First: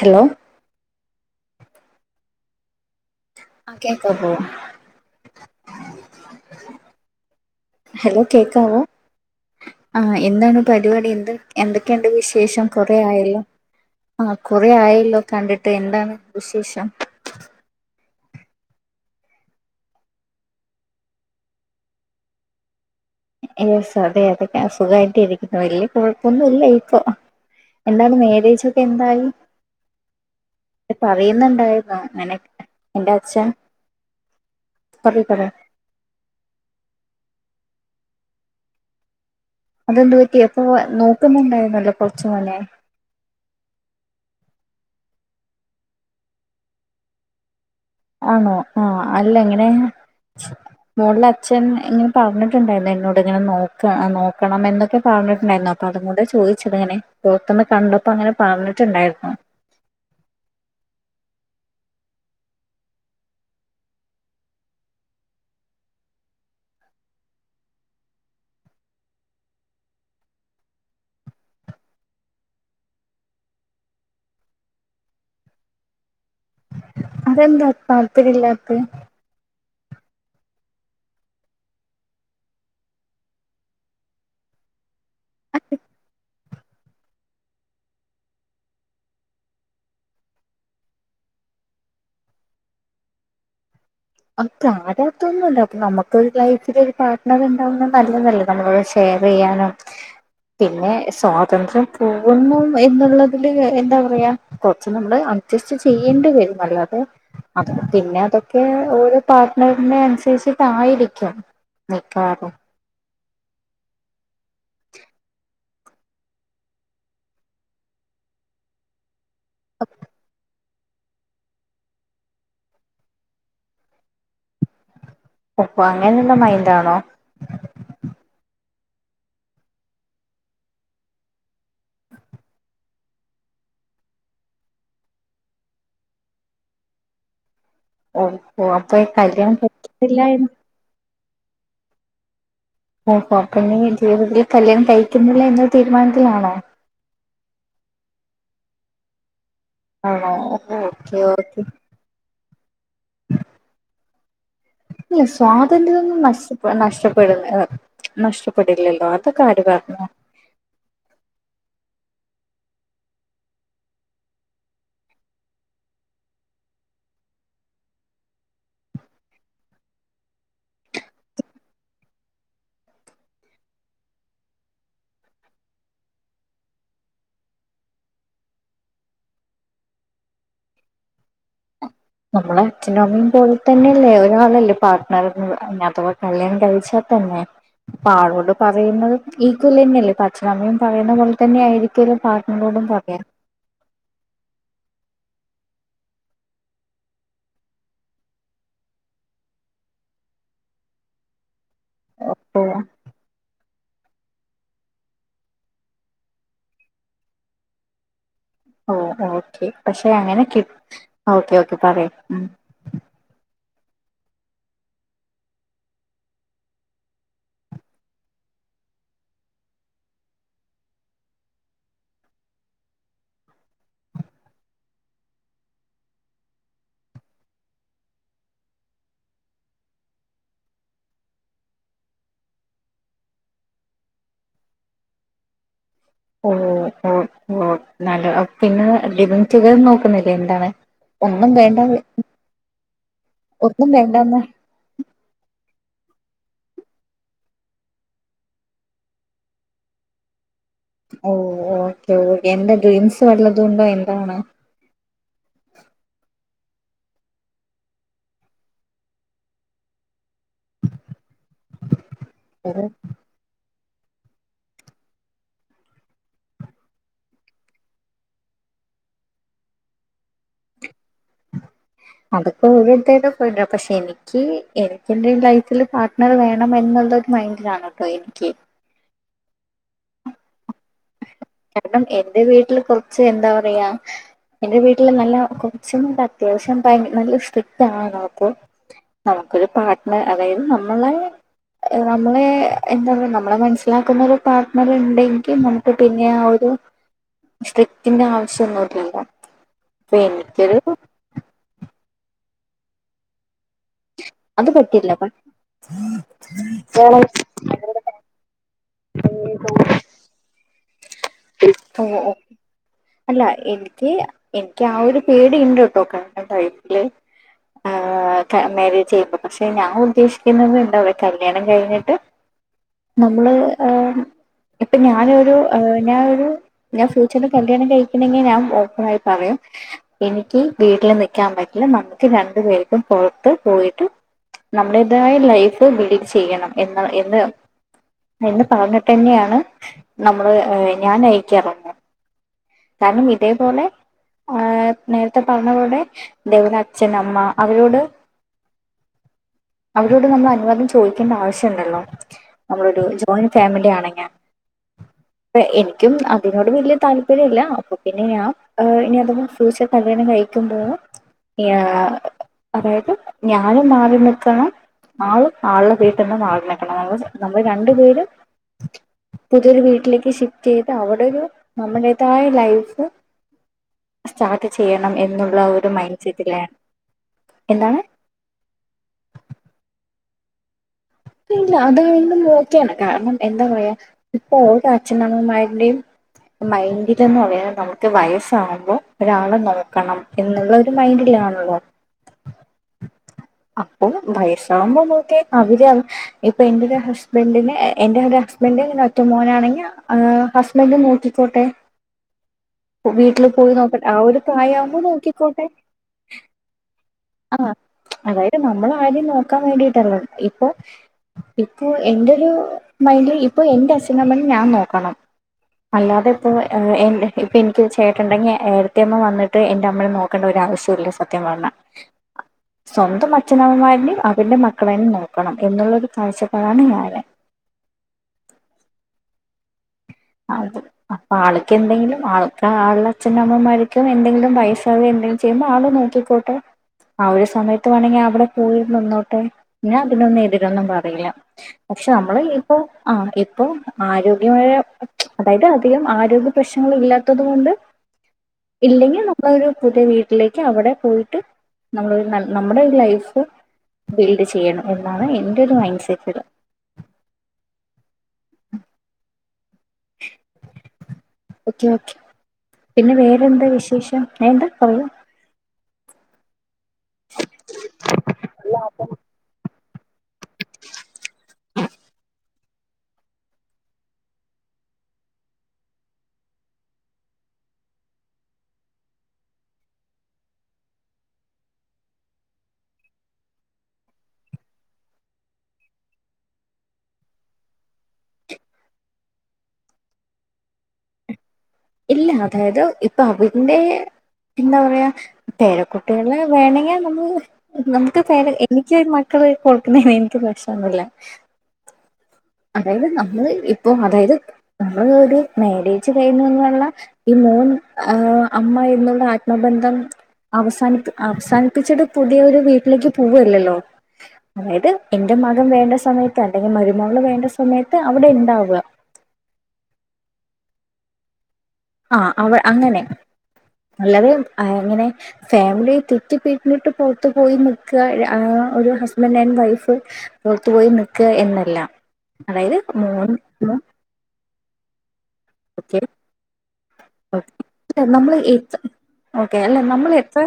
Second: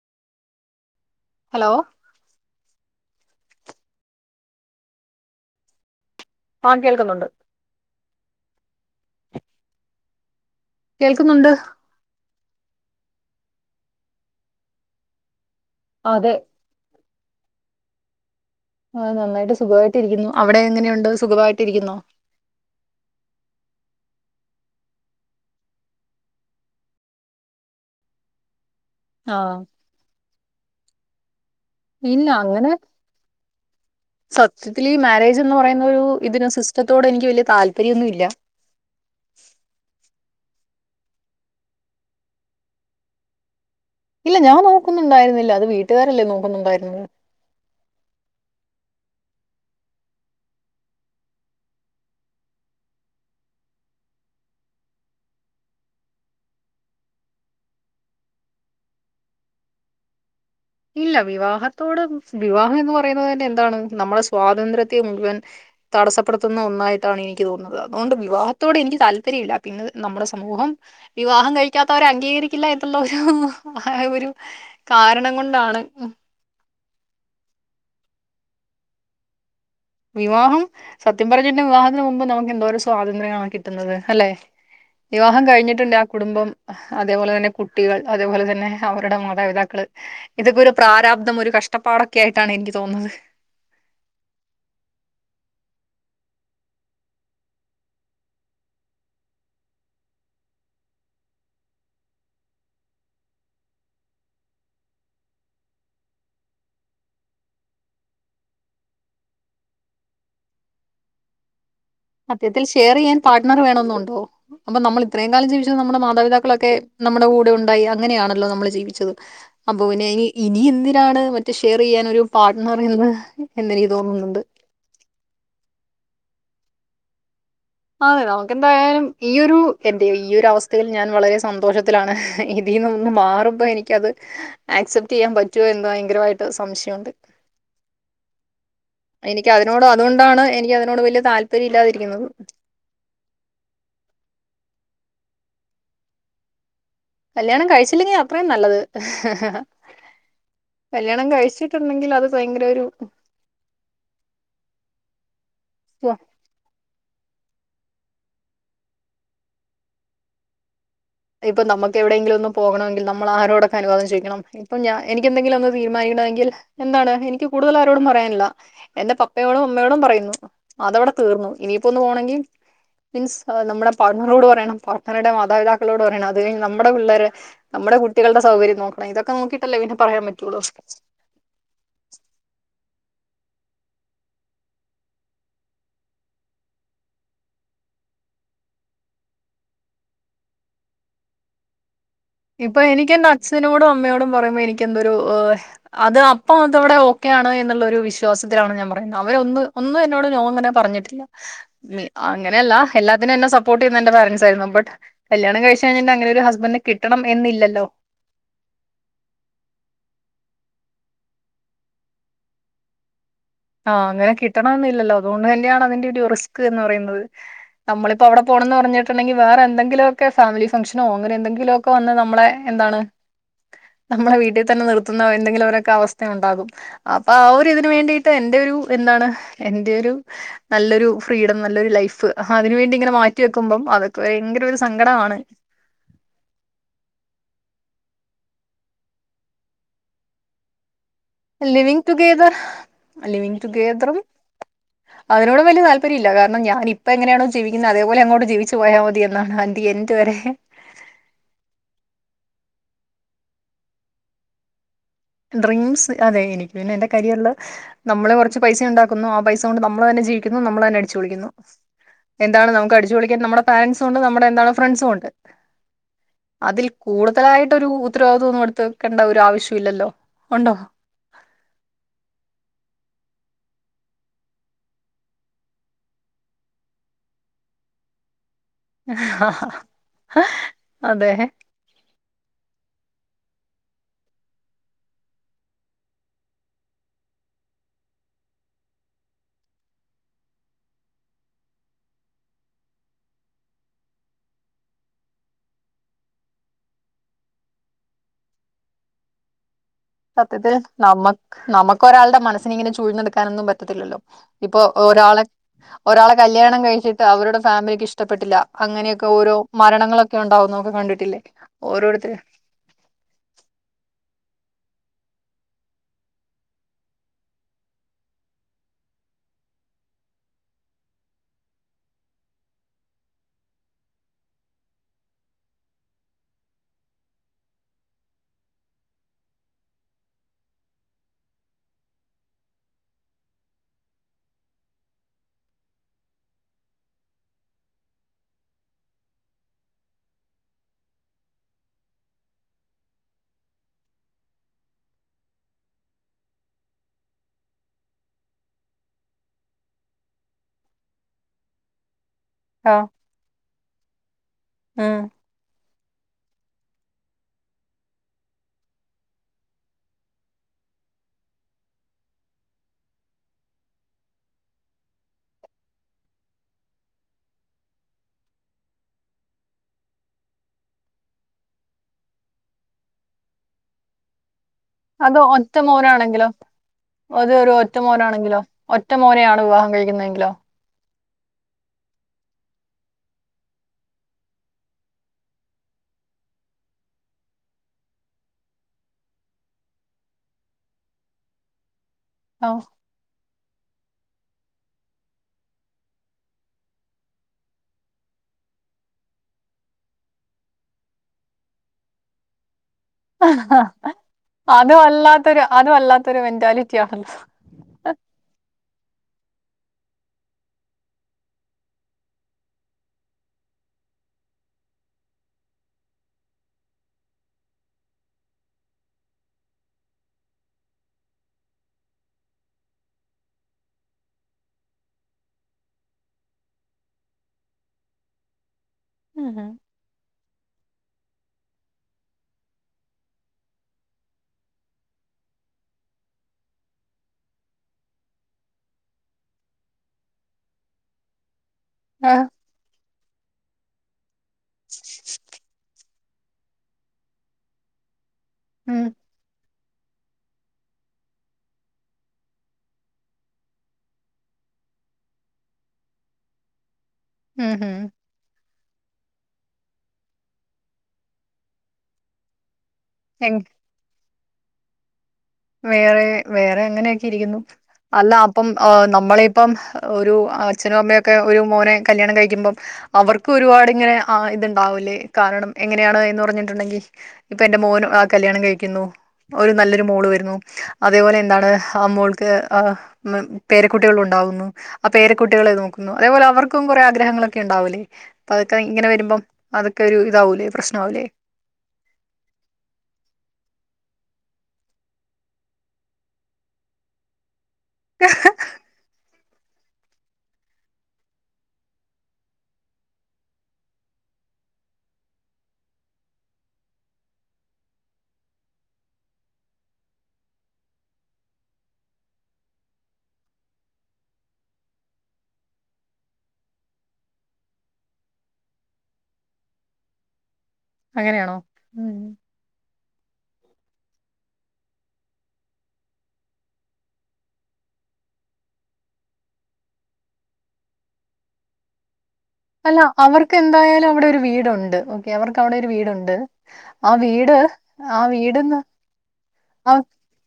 Hello hello ആക്കെ കു പാ കേൾക്കുന്നുണ്ട് ഹലോ കേക്കാവോ ആ എന്താണ് പരിപാടി എന്ത്ന്തൊ കേൾക്കുന്നുണ്ട് എന്തൊക്കെയുണ്ട് വിശേഷം കൊറെ ആയല്ലോ ആ കൊറെ ആയല്ലോ കണ്ടിട്ട് എന്താാണ് അതെ വിശേഷം ആ നന്നായിട്ട് സുഖമായിട്ടരിക്കുന്നു അവിടെ എങ്ങനെയുണ്ട് സുഖമായിട്ട് ഇരിക്കുന്നോ എ അതെ അതൊക്കെ അ സുഖമായിട്ട് ഇരിക്കുന്നു വല്യ കുഴപ്പൊന്നും ഇല്ല ഇപ്പൊ എന്താണ് മാര്യേജ് ഓക്കേ എന്തായി ആഹ് പറയുന്നുണ്ടായ ഇല്ല അങ്ങനെ സത്യത്തില് പറയ് മാരേജ് പറയ് എന്ന് പറയുന്ന ഒരു ഇതിനന് സിസ്റ്റത്തോട് എനിക്ക് വലിയ താല്പര്യൊന്നും മല്ല അതെന് പറ്റി അപ്പൊ നോക്കുന്നുണ്ടായിരുന്നല്ലോ കൊറച്ചു മോനെ ഇല്ല ഞാൻ നോക്കുന്നുണ്ടായിരുന്നില്ല അത് വീട്ടുകാരല്ലേ നോക്കുന്നുണ്ടായിരുന്ന ആണോ ആഹ അല്ല എങ്ങനെ മോളില അച്ഛൻ ഇങ്ങനെട്ടുണ്ടായിരുന്നു എന്നോട് ഇങ്ങനെ നോക്ക നോക്കണം എന്നൊക്കെ പറഞ്ഞിട്ടുണ്ടായിരുന്നു അ അപ്പൊ അതു ചോദിച്ചത് ഇങ്ങനെ പുറത്തന്ന് കണ്ടപ്പോ അങ്ങനെ പറഞ്ഞിട്ടുണ്ടായിരുന്നു ഇല്ല വിവാഹത്തോടെ വിവാഹം എന്ന് പറയുന്നത് തന്നെ എന്താണ് നമ്മളെ സ്വാതന്ത്ര്യത്തെ മുഴുവൻ തടസ്സപ്പെടുത്തുന്ന ഒന്നായിട്ടാണ് എനിക്ക് തോന്നുന്നത് അതുകൊണ്ട് വിവാഹത്തോടെ എനിക്ക് താല്പര്യംമില്ല പിന്നെ നമ്മുടെ സമൂഹം വിവാഹം കഴിക്കാത്തവരെ അംഗീകരിക്കില്ല എന്നുള്ള ഒരു ആ ഒരു കാരണം കൊണ്ട് കൊണ്ട് ആണ് അതെന്താ താത്പര്യമില്ലത്തത് വിവാഹം സത്യം പറഞ്ഞ വിവാഹത്തിന് മുമ്പ് നമുക്ക് എന്തോരോ സ്വാതന്ത്ര്യങ്ങളണോ കിട്ടുന്നത് അല്ലെ വിവാഹം കഴിഞ്ഞിട്ടുണ്ട് ആ കുടുംബം അതേപോലെ തന്നെ കു കുട്ടികൾ അതേപോലെ തന്നെ അവരുടെ മാതാപിതാക്കൾ ഇതൊക്കെ ഒരു പ്രാരാബ്ദം ഒരു കഷ്ടപ്പാടൊക്കെ ആയിട്ടാണ് എനിക്ക് തോന്നുന്നത് അപ്പ പ്രരാബ്ദമൊന്നുമല്ല അപ്പൊ നമുക്ക് ലൈഫിൽ ഒരു പാർട്ട്ണർ ഉണ്ടാവുന്ന നല്ലതല്ല നമ്മ ഷെയർ ചെയ്യാനും പിന്നെ സ്വാതന്ത്ര്യം പോകുന്നു എന്നുള്ളതില് എന്താ പറയാ കൊറച്ച് നമ്മള് അഡ്ജസ്റ്റ് ചെയ്യേണ്ടി വരും അല്ലാതെ അത് പിന്നെ അതൊക്കെ ഓരോ പാർട്ട്ണറിനെ അനുസരിച്ചിട്ടയിരിക്കും അത്യത്തിൽ ഷെയർ ചെയ്യാൻ പാർട്ട്ണർ വേണമെന്നുണ്ടോ അപ്പൊ നമ്മള് ഇത്രേംകാലം ജീവിച്ചത് നമ്മുടെ മാതാപിതാക്കളൊക്കെ നമ്മടെ കൂടെഉണ്ടായി അങ്ങനെയാണല്ലോ നമ്മള് ജീവിച്ചത് അപ്പൊ പിന്നെ ഇനി എന്തിനാണ് ഷെയർയ്യാൻ ഒരു പാട്ട്ണർ എന്ന് എന്നേനിക്ക് തോന്നുന്നുണ്ട് ഓപ്പ അങ്ങനുള്ള മൈൻഡ് ആണോ അതെ നമുക്കെന്തായാലും ഈ ഒരു എന്റെ ഈയൊരവസ്ഥയിൽ ഞാൻ വളരെ സന്തോഷത്തിലാണ് ഇതീനൊന്ന് മാറുമ്പോ എനിക്കത് ആക്സെപ്റ്റ് ചെയ്യാൻ പറ്റൊന്ന് എന്തോ ഭയങ്കരമായിട്ട് സംശയുണ്ട് ഓഹോ അപ്പൊ എനിക്ക് കല്യാണം അതിനോട് കഴിക്കുന്നില്ല അത്കൊണ്ടാണ് എന്ന് എനിക്ക് അതിനോട് വല്ല്യതാല്പര്യം ഇല്ലാതിരിക്കുന്നത് ഓഹോ പിന്നെ ഈ ജീവിതത്തിൽ കല്യാണം കഴിക്കുന്നില്ല എന്ന തീരുമാനത്തിലാണോ കല്ല്യാണം കഴിച്ചില്ലെങ്കി അത്രയും നല്ലത് ആണോ ഓക്കെ കല്യാണം ഓക്കെ കഴിച്ചിട്ടുണ്ടെങ്കിൽ അത് ഭയങ്കരഒരു ഇല്ല സ്വാതന്ത്രന്നും നസ്സ് നഷ്ടപ്പെടുന്ന നഷ്ടപ്പെടില്ലല്ലോ അതൊക്കാരു പർഞ്ഞു ഇപ്പം നമുക്കെവിടെങ്കിലും പോകണെങ്കിൽ നമ്മൾ ആരോടൊക്ക അനുവാദം ചോയ്ക്കണം ഇപ്പൊ ഞാ എനിക്ക്എന്തെങ്കിലും ഒന്ന് തീരുമാനിക്കണമെങ്കിൽ എന്താണ് എനിക്ക് കൂടുതൽ ആരോടും പറയാനില്ല എന്റെ പപ്പയോടും അമ്മയോടും പറയുന്നു അതവിട തീർന്നു ഇനിയിപ്പോന്ന് പോണങ്കി മീൻസ് നമ്മടെ പാട്ണറോട് പറയണം പാർട്ണറുടെ മാതാപിതാക്കളോട് പറയണം അത് കഴിഞ്ഞ നമ്മടെ പിള്ളേരെ നമ്മടെ കുട്ടികളുടെ സൗകര്യം നോക്കണം ഇതൊക്കെ നോക്കിട്ടല്ലെ പിന്നെ പറയാൻ പറ്റോള്ളൂ നമ്മളെ അച്ഛനമമീം പോലെ തന്നെയല്ലേ ഒരാളല്ലേ പാർട്ട്ണർ അഥവാ കല്യാണം കഴിച്ചാ തന്നെ പാടോണ്ട് പറയുന്നത് ഈക്വൽ ന്നെയല്ലേ പച്ഛനമ്മയും പറയുന്ന പോലെ തന്നെ ആയിരിക്കലും പാ ഇപ്പൊ എനിക്ക് എന്റെ അച്ഛനോടും അമ്മയോടും പറയുമോ എനിക്ക് എന്തൊരുഹാ അത് അപ്പം അതവിടെ ഓക്കെയാണ് എന്നുള്ളൊരു വിശ്വാസത്തിലാണ് ഞാൻ പറയുന്നത് അവര ഒന്ന് ഒന്ന് എന്നോട് നോങ്ങനെ പറഞ്ഞിട്ടില്ല നി അപ്പൊ അങ്ങനെയല്ലപ്പ എല്ലാതിനും എന്നെ സപ്പോർട്ട് ചെയുന്നു എന്റെ പാരൻസായിരുന്നു ബട്ട് കല്യാണം കഴിച്ചേഴിഞ്ഞഅങ്ങനെര് ഹസ്ബന്റിനെകി കിട്ടണം എന്നില്ലല്ലോ ഓ ഓക്കേ പക്ഷെ അങ്ങനെകി ഓക്കെ ഓക്കെ പറയാ ഉം ആഹ് അങ്ങനെ കിട്ടണംന്നില്ലല്ലോ അതുകൊണ്ട്ന്നെയാണ് അതിന്റെ ഒരു റിസ്ക് എന്ന് പറയുന്നത് നമ്മളിപ്പോ അവടെ പോണംന്ന് പറഞ്ഞിട്ടണ്ടെങ്കിൽ വേറെ എന്തങ്കിലുമൊക്കൊഫാമിലി ഫംഗഷനോ അങ്ങനെ എന്തെങ്കിലൊ ഒക്കെ വന്ന്നമ്മളെ എന്താണ് [unintelligible] നമ്മളെ വീട്ടിൽ തന്നെ നിർത്തുന്ന എന്തെങ്കിലും ഒരൊക്കെ അവസ്ഥ ഉണ്ടാകും അപ്പൊ ആഹ് ഒര് ഇതിന് വേണ്ടി ത്തഎന്റെരു എന്നാണ് എന്റെരു നല്ലൊരു ഫ്രീഡം നല്ലൊരു ലൈഫ് അതിന് വേണ്ടിങ്ങനെ മാറ്റി വെക്കുമ്പം അതൊക്കെ ഭയങ്കര ഒരു സങ്കടാണ് ഓ ഓ ഓ നല്ല പിന്നെ ലിവിങ്റ്റുഗതെർ നോക്കുന്നില്ലേ എന്താണ് ഒന്നും വേണ്ട ലവിങ് ടുഗേദർ ലവിങ് ഒന്നും ടുഗേദറും വേണ്ടാന്ന് അതിനോടും വെല്ല്യതാൽപര്യല്ല കാരണം ഞാന്ഇപ്പഎങ്ങെനേണോ ജീവിക്കുന്നത് അതേപോലെങ്ങോട്ട് ജീവിച്ച്പോയാമതി എന്നാഅന്തിയെൻ ഇതവരേ ഓ ഓക്കേ ഓക്കേ എന്തേഡ്രീംസ് വല്ലതുണ്ടോ എന്താണ് ഡ്രീംസ് അതെ എനിക്ക് പിന്നെ എന്റെകരിയർല് നമ്മള് കൊർച്ച് പൈസണ്ടാക്കുന്നു ആഹ് പൈസ കൊണ്ട് നമ്മളന്നെ ജീവിക്കുന്നു നമ്മളന്നെ അടിച്ചുപൊളിക്കുന്നു എന്താണ് അത്? നമുക്ക് അടിച്ചുപൊളിക്കാൻ നമ്മടെ പാരൻറ്സുണ്ട് നമ്മടെ എന്താണ് ഫ്രണ്ട്സുണ്ട് അതിൽ കൂടുതലായിട്ടൊരു ഉത്തരവാദിത്വന്നും അടുത്ത് വെക്കേണ്ട ഒരു ആവശ്യല്ലല്ലോ ഉണ്ടോ അതൊക്കെ ഒരോരുത്തര പോയിണ്ട അപ്പം ശനി ച്ച് എനിക്ക് എന്റെ ലൈഫിൽ പാട്ട്ണറ് വേണം എന്നുള്ളൊരു മൈഡിലാണ്ട്ടോ എനിക്ക് അതേ കാരണം എന്റെവീട്ടില് കൊർച്ച് എന്താ പറയാ എന്റെ വീട്ടില് നല്ല കൊർച്ച്ന്നല്ല, അത്യാവശ്യം ഭയ് നല്ല സ്ട്രിക്ടാണ് അപ്പൊ നമുക്കൊരു പാട്ട്നർ അതായത് നമ്മളെ നമ്മളെ എന്താ പറയാ നമ്മളെ മനസ്സിലാക്കുന്ന ഒരു പാട്ട്ണറ്ണ്ടെങ്കി നമു ക്ക് പിന്നെആ ഒരു സ്ട്രിക്റ്റിന്റെ ആവിശ്യെന്നുല്ലല്ലോ സത്യത്തില് നമ്മക്ക് നമക്കൊരാളുടെ മനസ്സിനെ ഇങ്ങനെ ചൂഴ്ന്നെടുക്കാനൊന്നും പറ്റത്തില്ലല്ലോ അത് ഇപ്പൊ പറ്റില്ല ഒരാളെ ഒരാളെ കല്യാണം ഓ കഴിച്ചിട്ട് അവരുടെ ഫാമിലിക്ക് ഇഷ്ടപ്പെട്ടില്ല അങ്ങനെയൊക്കെ ഓരോ മരണങ്ങളൊക്കെ ഉണ്ടാവുന്നൊക്കെ കണ്ടിട്ടില്ലേ ഓ ഓരോരുത്തരെ - അല്ല എനിക്ക് എനിക്ക്യാ ഒരു പേടി ഇണ്ട്ട്ടോ കാര്ണം ലൈഫില് ആഹ് ക മേരേജ് ചെയ്യുമ്പോ, പക്ഷെ ഞാ ഉദ്ദേശിക്കുന്നത് എന്താറിയോ, കല്യാണം കഴിഞ്ഞിട്ട് നമ്മള് ഏഹ് ഇപ്പൊ ഞാനൊരു ഏഹ് ഞാ ഒരു ഞാൻ ഫ്യൂച്ചറില് കല്യാണം കഴിക്കണെങ്കി ഞാൻ ഓപ്പണായി പറയും എനിക്ക് വീട്ടില് നിക്കാൻ പറ്റില്ല, നമ്മ്ക്ക് രണ്ടു പേർക്കും പുറത്ത് പോയിട്ട് നമ്മുടേതായൊരു ലൈഫ് ബിൽഡ് ചെയ്യണം എന്ന എന്ന് എന്ന് പറഞ്ഞിട്ടന്നെയാണ് നമ്മള് ഞാൻ അയക്കാറൊള്ളു കാര്ണം ഇതേപോലെ ആഹ് നേരത്തെ പറഞ്ഞപോലെ ദേവന് അച്ഛനമ്മ അവരോട് അവരോട് നമ്മളനുവാദം ചോയ്ക്കണ്ടാവശ്യണ്ടല്ലോ ആ നമ്മളൊരു ജോയിന്റ് ഫാമിലിയാണെങ്യെ, ഉം പ്പ എനിക്കും അതിനോട് വലിയ താല്- ല്പര്യല്ല. അപ്പൊ പിന്നെ ഞാൻ ഇനി അഥവ ഫ്യൂച്ചർ കല്യാണം കഴിക്കുമ്പോഴും യാ അതായത് ഞാനും മാറി നിക്കണം ആളും ആളുടെ വീട്ടിന്ന് മാറി നിക്കണം. നമ്മ നമ്മള് രണ്ട് പേരും പുതിയൊരു വീട്ടിലേക്ക് ഷിഫ്റ്റെയ്ത് അവിടൊരു നമ്മുടേതായ ലൈഫ് സ്റ്റാർട്ട്‌ ചെയ്യണം അത് എന്നുള്ള ഒറ്റ ഒരു മൈൻഡ് മോനാണെങ്കിലോ, സെറ്റിലാണ് അത് ഒരൊറ്റ എന്താണ് മോനാണെങ്കിലോ ഒറ്റമോനെയാണ് വിവാഹം കഴിക്കുന്നതെങ്കിലോ ഇല്ല അത് [unintelligible] നോക്കിയേനെ, കാരണം എന്താ പറയാ ഇപ്പൊ ഒരച്ഛനമ്മമാരുടെയും മൈൻഡിലെന്ന് പറയുന്നത് നമുക്ക് വയസ്സാകുമ്പൊ ഒരാള് നോക്കണം എന്നുള്ള ഒരു മൈൻഡിലാണല്ലോ ഓ അപ്പൊ വയസ്സാവുമ്പോ ഓക്കേ അവര് ഇപ്പൊ എന്റൊര ഹസ്ബന്റിന് എന്റെ ഒരസ്ബൻഡന് ഇങ്ങന ഒറ്റ മോനാണെങ്കിഏഹ് ഹസ് ബൻഡ് നോക്കിക്കോട്ടെ വീട്ടില് പോയി നോക്കട്ട്, ആ ഒരു പ്രായാവുമ്പോ നോക്കിക്കോട്ടെ ത്തൊരു മെന്റാലിറ്റി ആന്ന് അ ഹാ അതായത് നമ്മളാരെയും നോക്കാൻ വേണ്ടിട്ടല്ല ഇപ്പൊ ഇപ്പൊ എന്റൊരു മൈന്റിൽ ഇപ്പൊ എന്റെ അച്ഛനമ്മനിം ഞാൻ നോക്കണം അല്ലാതെപ്പോ എ എ ഇപ്പെനിക്കൊരു ചേട്ടണ്ടെങ്കി ഏട്ടത്തി അമ്മ വന്നിട്ട് എന്റെമ്മനെ നോക് - ക്കണ്ട ഒരാവിശ്യുല്ല സത്യം പർഞ്ഞാ സ്വന്തം അച്ഛനമ്മമാര്നെ അവര്ന്റെ മക്കളെന്നെ നോക്കണം, എന്നുള്ളൊരു കാഴ്ചപ്പാടാണ് ഞാന് ഉം ഹും അത് അപ്പാൾക്ക് എന്തെങ്കിലും ആൾക്ക് ആളുടെ അച്ഛനമ്മമാരിക്കും എന്തെങ്കിലും വയസാവേ എന്തെ ചെയ്യുമ്പാള് നോക്കിക്കോട്ടെ ആ ഒരു സമയത്ത് വേണെങ്കി അവിടെ പോയി നിന്നോട്ടെ ഞാൻ അതിനൊന്നു എതിരൊന്നും പറീല. പക്ഷെ ആ, നമ്മള് ഇപ്പോ ആ ഇപ്പോ ആരോഗ്യമായ അതായത് അധികം ആരോഗ്യ പ്രശ്നങ്ങൾ ഇല്ലാത്തത് കൊണ്ട് ഉം ഇല്ലെങ്കിൽ ന മ്മളൊരു പുതിയ വീട്ടിലേക്ക് അവിടെ പോയിട്ട് നമ്മളൊരു നല് നമ്മടെ ഒര് ലൈഫ് ബിൽഡ് ചെയ്യണം എന്നാണ് എന്റെ ഒരു മൈൻഡ് സെറ്റ്ല്. ഉം ഉം ഉച്ചക്കക്ക് പിന്നെ എങ്- വേറെന്താ വിശേഷം ഏഹ് എന്താ? പറയൂ വേറെ വേറെ അങ്ങനെയൊക്കെ ഇരിക്കുന്നു, അല്ല അപ്പംആഹ് നമ്മള് ഇപ്പം ഒരു അച്ഛനും അമ്മയൊക്കെ ഒരു മോനെ കല്ല്യാണം കഴിക്കുമ്പം അവർക്ക് ഒരുപാട് ഇങ്ങനെ ആ ഇത്ണ്ടാവൂല്ലേ കാരണം എങ്ങനെയാണ് എന്ന് പറഞ്ഞിട്ടുണ്ടെങ്കി. ഇപ്പൊ എന്റെ മോന് ആ കല്ല്യാണം കഴിക്കുന്നു ഒരു നല്ലൊരു മോള് വെ രുന്നു. അതേപോലെ എന്താണ് ആ മോൾക്ക് ആ ഉം പേരക്കുട്ടിള് ഉണ്ടാവുന്നു. അ പേരകുട്ടികളെ നോക്കുന്നു. അതേപോലെ അവർക്കും കുറെ ആഗ്രഹങ്ങളൊക്കെ ഇണ്ടാവുലെ അതൊക്കെ ഇങ്ങനെ വെരുമ്പം അതൊക്കെ ഒരു ഇതാവൂലെ പ്രശ്നാവുലെ. ഇല്ല അതായത് ഇപ്പ അവന്റെ എന്താ പറയാ പേര കുട്ടികള് വേണെങ്കി നമ്മള് നമുക്ക് പേര എനി ക്ക് ഒരു മക്കളു ആയി [unintelligible] എനിക്ക് പ്രശ്നൊന്നുല്ല. അതായത് നമ്മള് ഇപ്പോ അതായത് നമ്മള് ഒരു മാരേജ് കഴിഞ്ഞൊന്ന് ള്ള ഈ മോൻ ആഹ് അമ്മ എന്നുള്ള ആത്മബന്ധം അവസാനിത്ത് അവസാനിപ്പിച്ചിട്ട് പുതിയ ഒരു വീട്ടിലേക്ക് പോവ് അല്ലല്ലോ. അതായത് എന്റെ മകൻ വേണ്ട സമയത്ത് അല്ലെങ്കിൽ മരുമോള് വേണ്ട സമയത്ത് അവിടെ ഇണ്ടാവ്. അങ്ങനെയാണോ? ഉം ആഹ് അവ അങ്ങനെ, അല്ലാതെ അങ്ങനെ. ഫാമിലി ആയി തെറ്റിപ്പിരിഞ്ഞിട്ട് പുറത്തു പോയി നിക്ക് ആഹ് ഒരു ഹസ്ബൻറ് ആൻഡ് വൈഫ്. പുറത്തു പോയി നിക്ക് എന്നല്ല. അതായത് അല്ല മോൻ അവർക്ക് എന്തായാലു അവിടെ ഒരു വീടുണ്ട്, ഉം. അവർക്ക് അവിടെ ഒരു ഓക്കെ വീടുണ്ട് ആ വീട് ആ നമ്മൾ വീട്ന്ന് ഓക്കെ അല്ല ആ നമ്മള് ഇത്ര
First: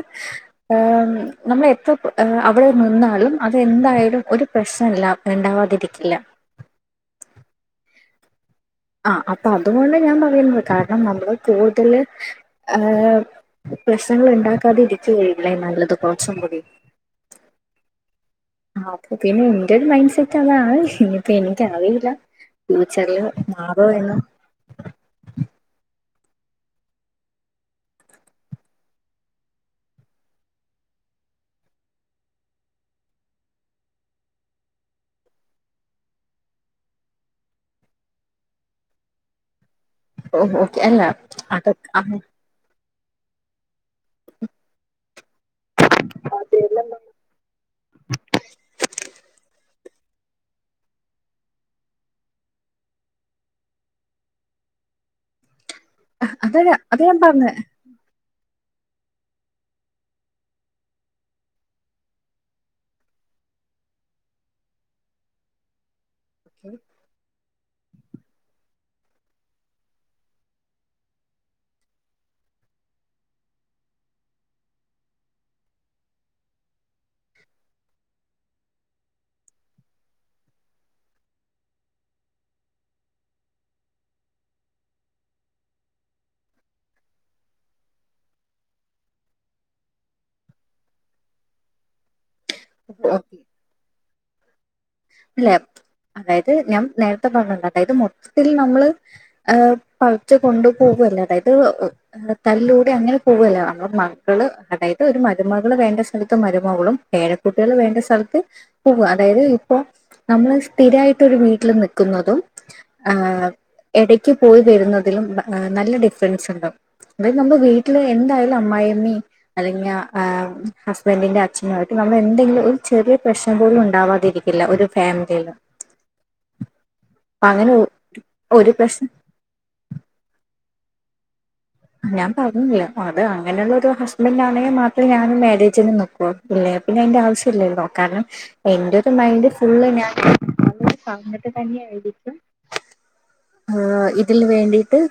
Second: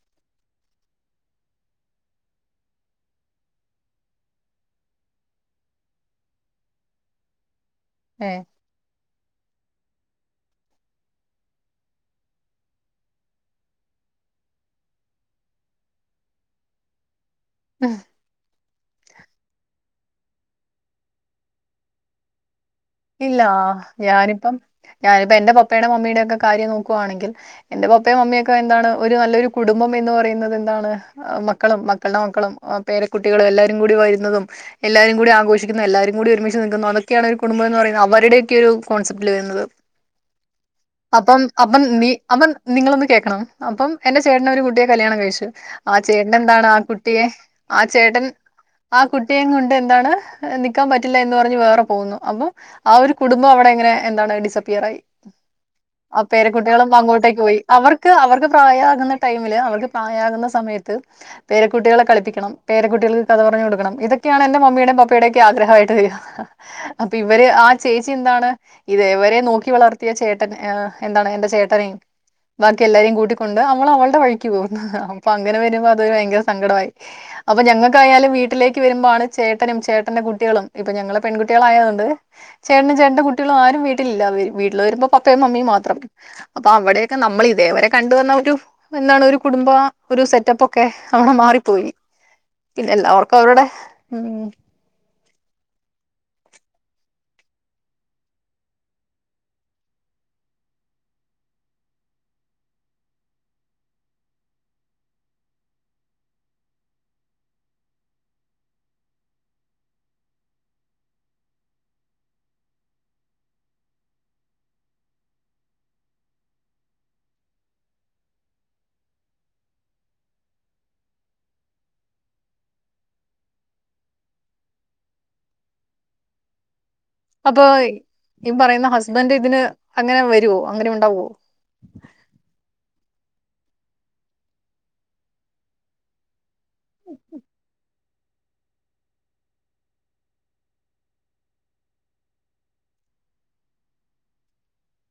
ആം നമ്മള് എത്ര ഏഹ് അവിടെ നിന്നാലും അത് എന്തായാലും ഒരു പ്രശ്നല്ല. ഇണ്ടാവാതിരിക്കില്ല. ഏഹ് ആഹ് അപ്പ അതുകൊണ്ട് ഞാൻ പറയുന്ന് കാരണം നമ്മള് കൂടുതല് ഏഹ് പ്രശ്നങ്ങള് ഇണ്ടാക്കാതെ ഇരിക്കുകയല്ലേ നല്ലത് കൊറച്ചും കൂടി. ആഹ് ആ ഓക്കെ പിന്നെ ഇന്റെ ഒരു മൈന്റ് സെറ്റ് അതാണ്, പക്ഷെ ഇനിയിപ്പ എനിക്കറിയില്ല. ഫ്യൂച്ചറിൽ ഇല്ല, മാറോ എന്ന് ഞാനിപ്പം ഞാനിപ്പ എന്റെ പപ്പടെ മമ്മീടെ ഒക്കെ കാര്യം നോക്കുവാണെങ്കിൽ. എന്റെ പപ്പയും മമ്മിയൊക്കെ എന്താണ് ഒരു നല്ലൊരു കുടുംബം എന്ന് പറയുന്നത് എന്താണ് ആഹ് മക്കളും മക്കൾടെ മക്കളുംആഹ് പേര കുട്ടികളും എല്ലാരും കൂടി വരുന്നതും എല്ലാരും കൂടി ആഘോഷിക്കുന്നു എല്ലാരും കൂടി ഒരുമിച്ച് നിക്കുന്നു അതൊക്കെയാണ് ഒരു കുടുംബം ന്ന് പറയുന്നത് അവരുടെയൊക്കെ ഒരു കോൺസെപ്റ്റ്ല് വരുന്നത്. ഓക്കെ അല്ല അപ്പം അത് അപ്പം നീ അപ്പം നിങ്ങളൊന്ന് കേക്കണം അപ്പം. എന്റെ ചേട്ടന് ഒരു കുട്ടിയെ കല്ല്യാണം കഴിച്ചു. ആ ചേട്ടന് എന്താണ് ആ കുട്ടിയെ ആ ചേട്ടൻ ആ കുട്ടിയേം കൊണ്ട് എന്താണ് നിക്കാൻ പറ്റില്ല എന്ന് പറഞ്ഞ് വേറെ പോവുന്നു. അപ്പം ആ ഒരു കുടുംബം അവിടെ എങ്ങനെ എന്താണ് ഡിസപ്പിയർ ആയി. ആ അത് പേരകുട്ടികളും അത് ഞാൻ അങ്ങോട്ടേക്ക് പറഞ്ഞ പോയി അവർ. അവർക്ക് പ്രായമാകുന്ന ടൈമില് അവർക്ക് പ്രായമാകുന്ന സമയത്ത് പേരക്കുട്ടികളെ കളിപ്പിക്കണം പേരുട്ടികൾക്ക് കഥ പറഞ്ഞ് കൊടുക്കണം ഇതൊക്കെയാണ് എന്റെ മമ്മിയുടെയും പപ്പയുടെയും ഒക്ക ആ്രഹമായിട്ട് വരിക. അപ്പൊ ഇവര് ആ ചേച്ചി എന്താണ്. ഇത്വരെ നോക്കി വളർത്തിയ ചേട്ടൻ എന്താണ് എൻറെ ചേട്ടനെയ. ബാക്കി എല്ലാരെയും കൂട്ടിക്കൊണ്ട് അവള് അവളുടെ വഴിക്ക് പോകുന്നു അപ്പൊ അങ്ങനെ വരുമ്പോ അതൊരു ഭയങ്കര സങ്കടമായി. അപ്പൊ ഞങ്ങൾക്കായാലും വീട്ടിലേക്ക് വരുമ്പോണ് ചേട്ടനും ചേട്ടന്റെ കുട്ടികളും ഇപ്പൊ ഞങ്ങളെ പെൺകുട്ടികളയതുണ്ട്. ചേട്ടനും ചേട്ടന്റ കുട്ടികൾ ആരും വീട്ടിലില്ല വീട്ടില് വരുമ്പോ പപ്പയും മമ്മിയും മാത്രം. അപ്പൊ അവിടെക്കെ നമ്മൾ ഇതേവരെ കണ്ട് വന്ന ഒരു എന്താണ് ഒരു കുടുംബ ഒരു സെറ്റപ്പൊക്കെ അവിടെ മാറിപ്പോയി. പിന്നെ എല്ലാവർക്കും അവരുടെ അല്ലെ അതായത് ഞാൻ നേരത്തെ പറഞ്ഞ്ണ്ടാന് അതായത് മൊത്തത്തിൽ നമ്മള് എഹ് പളച്ച് കൊണ്ടുപോകല്ലേ അതായത് തല്ലൂട്ടി അങ്ങനെ പോവല്ല നമ്മുടെ മകള് അതായത് ഒരു മരുമകള് വേണ്ട സ്ഥലത്ത് മരുമകളും. പേരക്കുട്ടികൾ വേണ്ട സ്ഥലത്ത് പോവ അതായത്. അപ്പോ നമ്മള് സ്ഥിരായിട്ടരു വീട്ടിൽ നിക്കുന്നതും ആ ഇടക്ക് പോയി വരുന്നതിലും നല്ല ഡിഫറൻസ് ഉണ്ടകും അതായത് നമ്മ വീട്ടില് എന്തായാലും അമ്മായിഅമ്മയും അല്ലെങ്കിൽ അഹ് ഹസ്ബൻഡിന്റെ അച്ഛനുമായിട്ട് നമ്മൾ എന്തെങ്കിലും ഒരു ചെറിയ പ്രശ്നം പോലും ഉണ്ടാവാതെരി ഇല്ല ഒരു ഫാമിലിയില് അപ്പൊ ഈ ഒരു പറയുന്ന പ്രശ്നം ഹസ്ബൻഡ് ഇതിന് അങ്ങനെ വരുവോ അങ്ങനെ ഉണ്ടാവുവോ ഞാൻ പറഞ്ഞില്ല അത് അങ്ങനെയുള്ള ഒരു ഹസ്ബൻഡ ആണെങ്കിൽ മാത്രമേ ഞാനും മാരേജി ചെയ്ത് നൽക്കുള്ളൂ ഇല്ല പിന്നെ അതിന്റെ ആവശ്യം ഇല്ലല്ലോ കാരണം എന്റെ ഒരു മൈൻഡ് ഫുള് ഞാൻ അങ്ങനെ തന്നെആയിരിക്കും ഹ് ഇതിന് വേണ്ടിട്ട്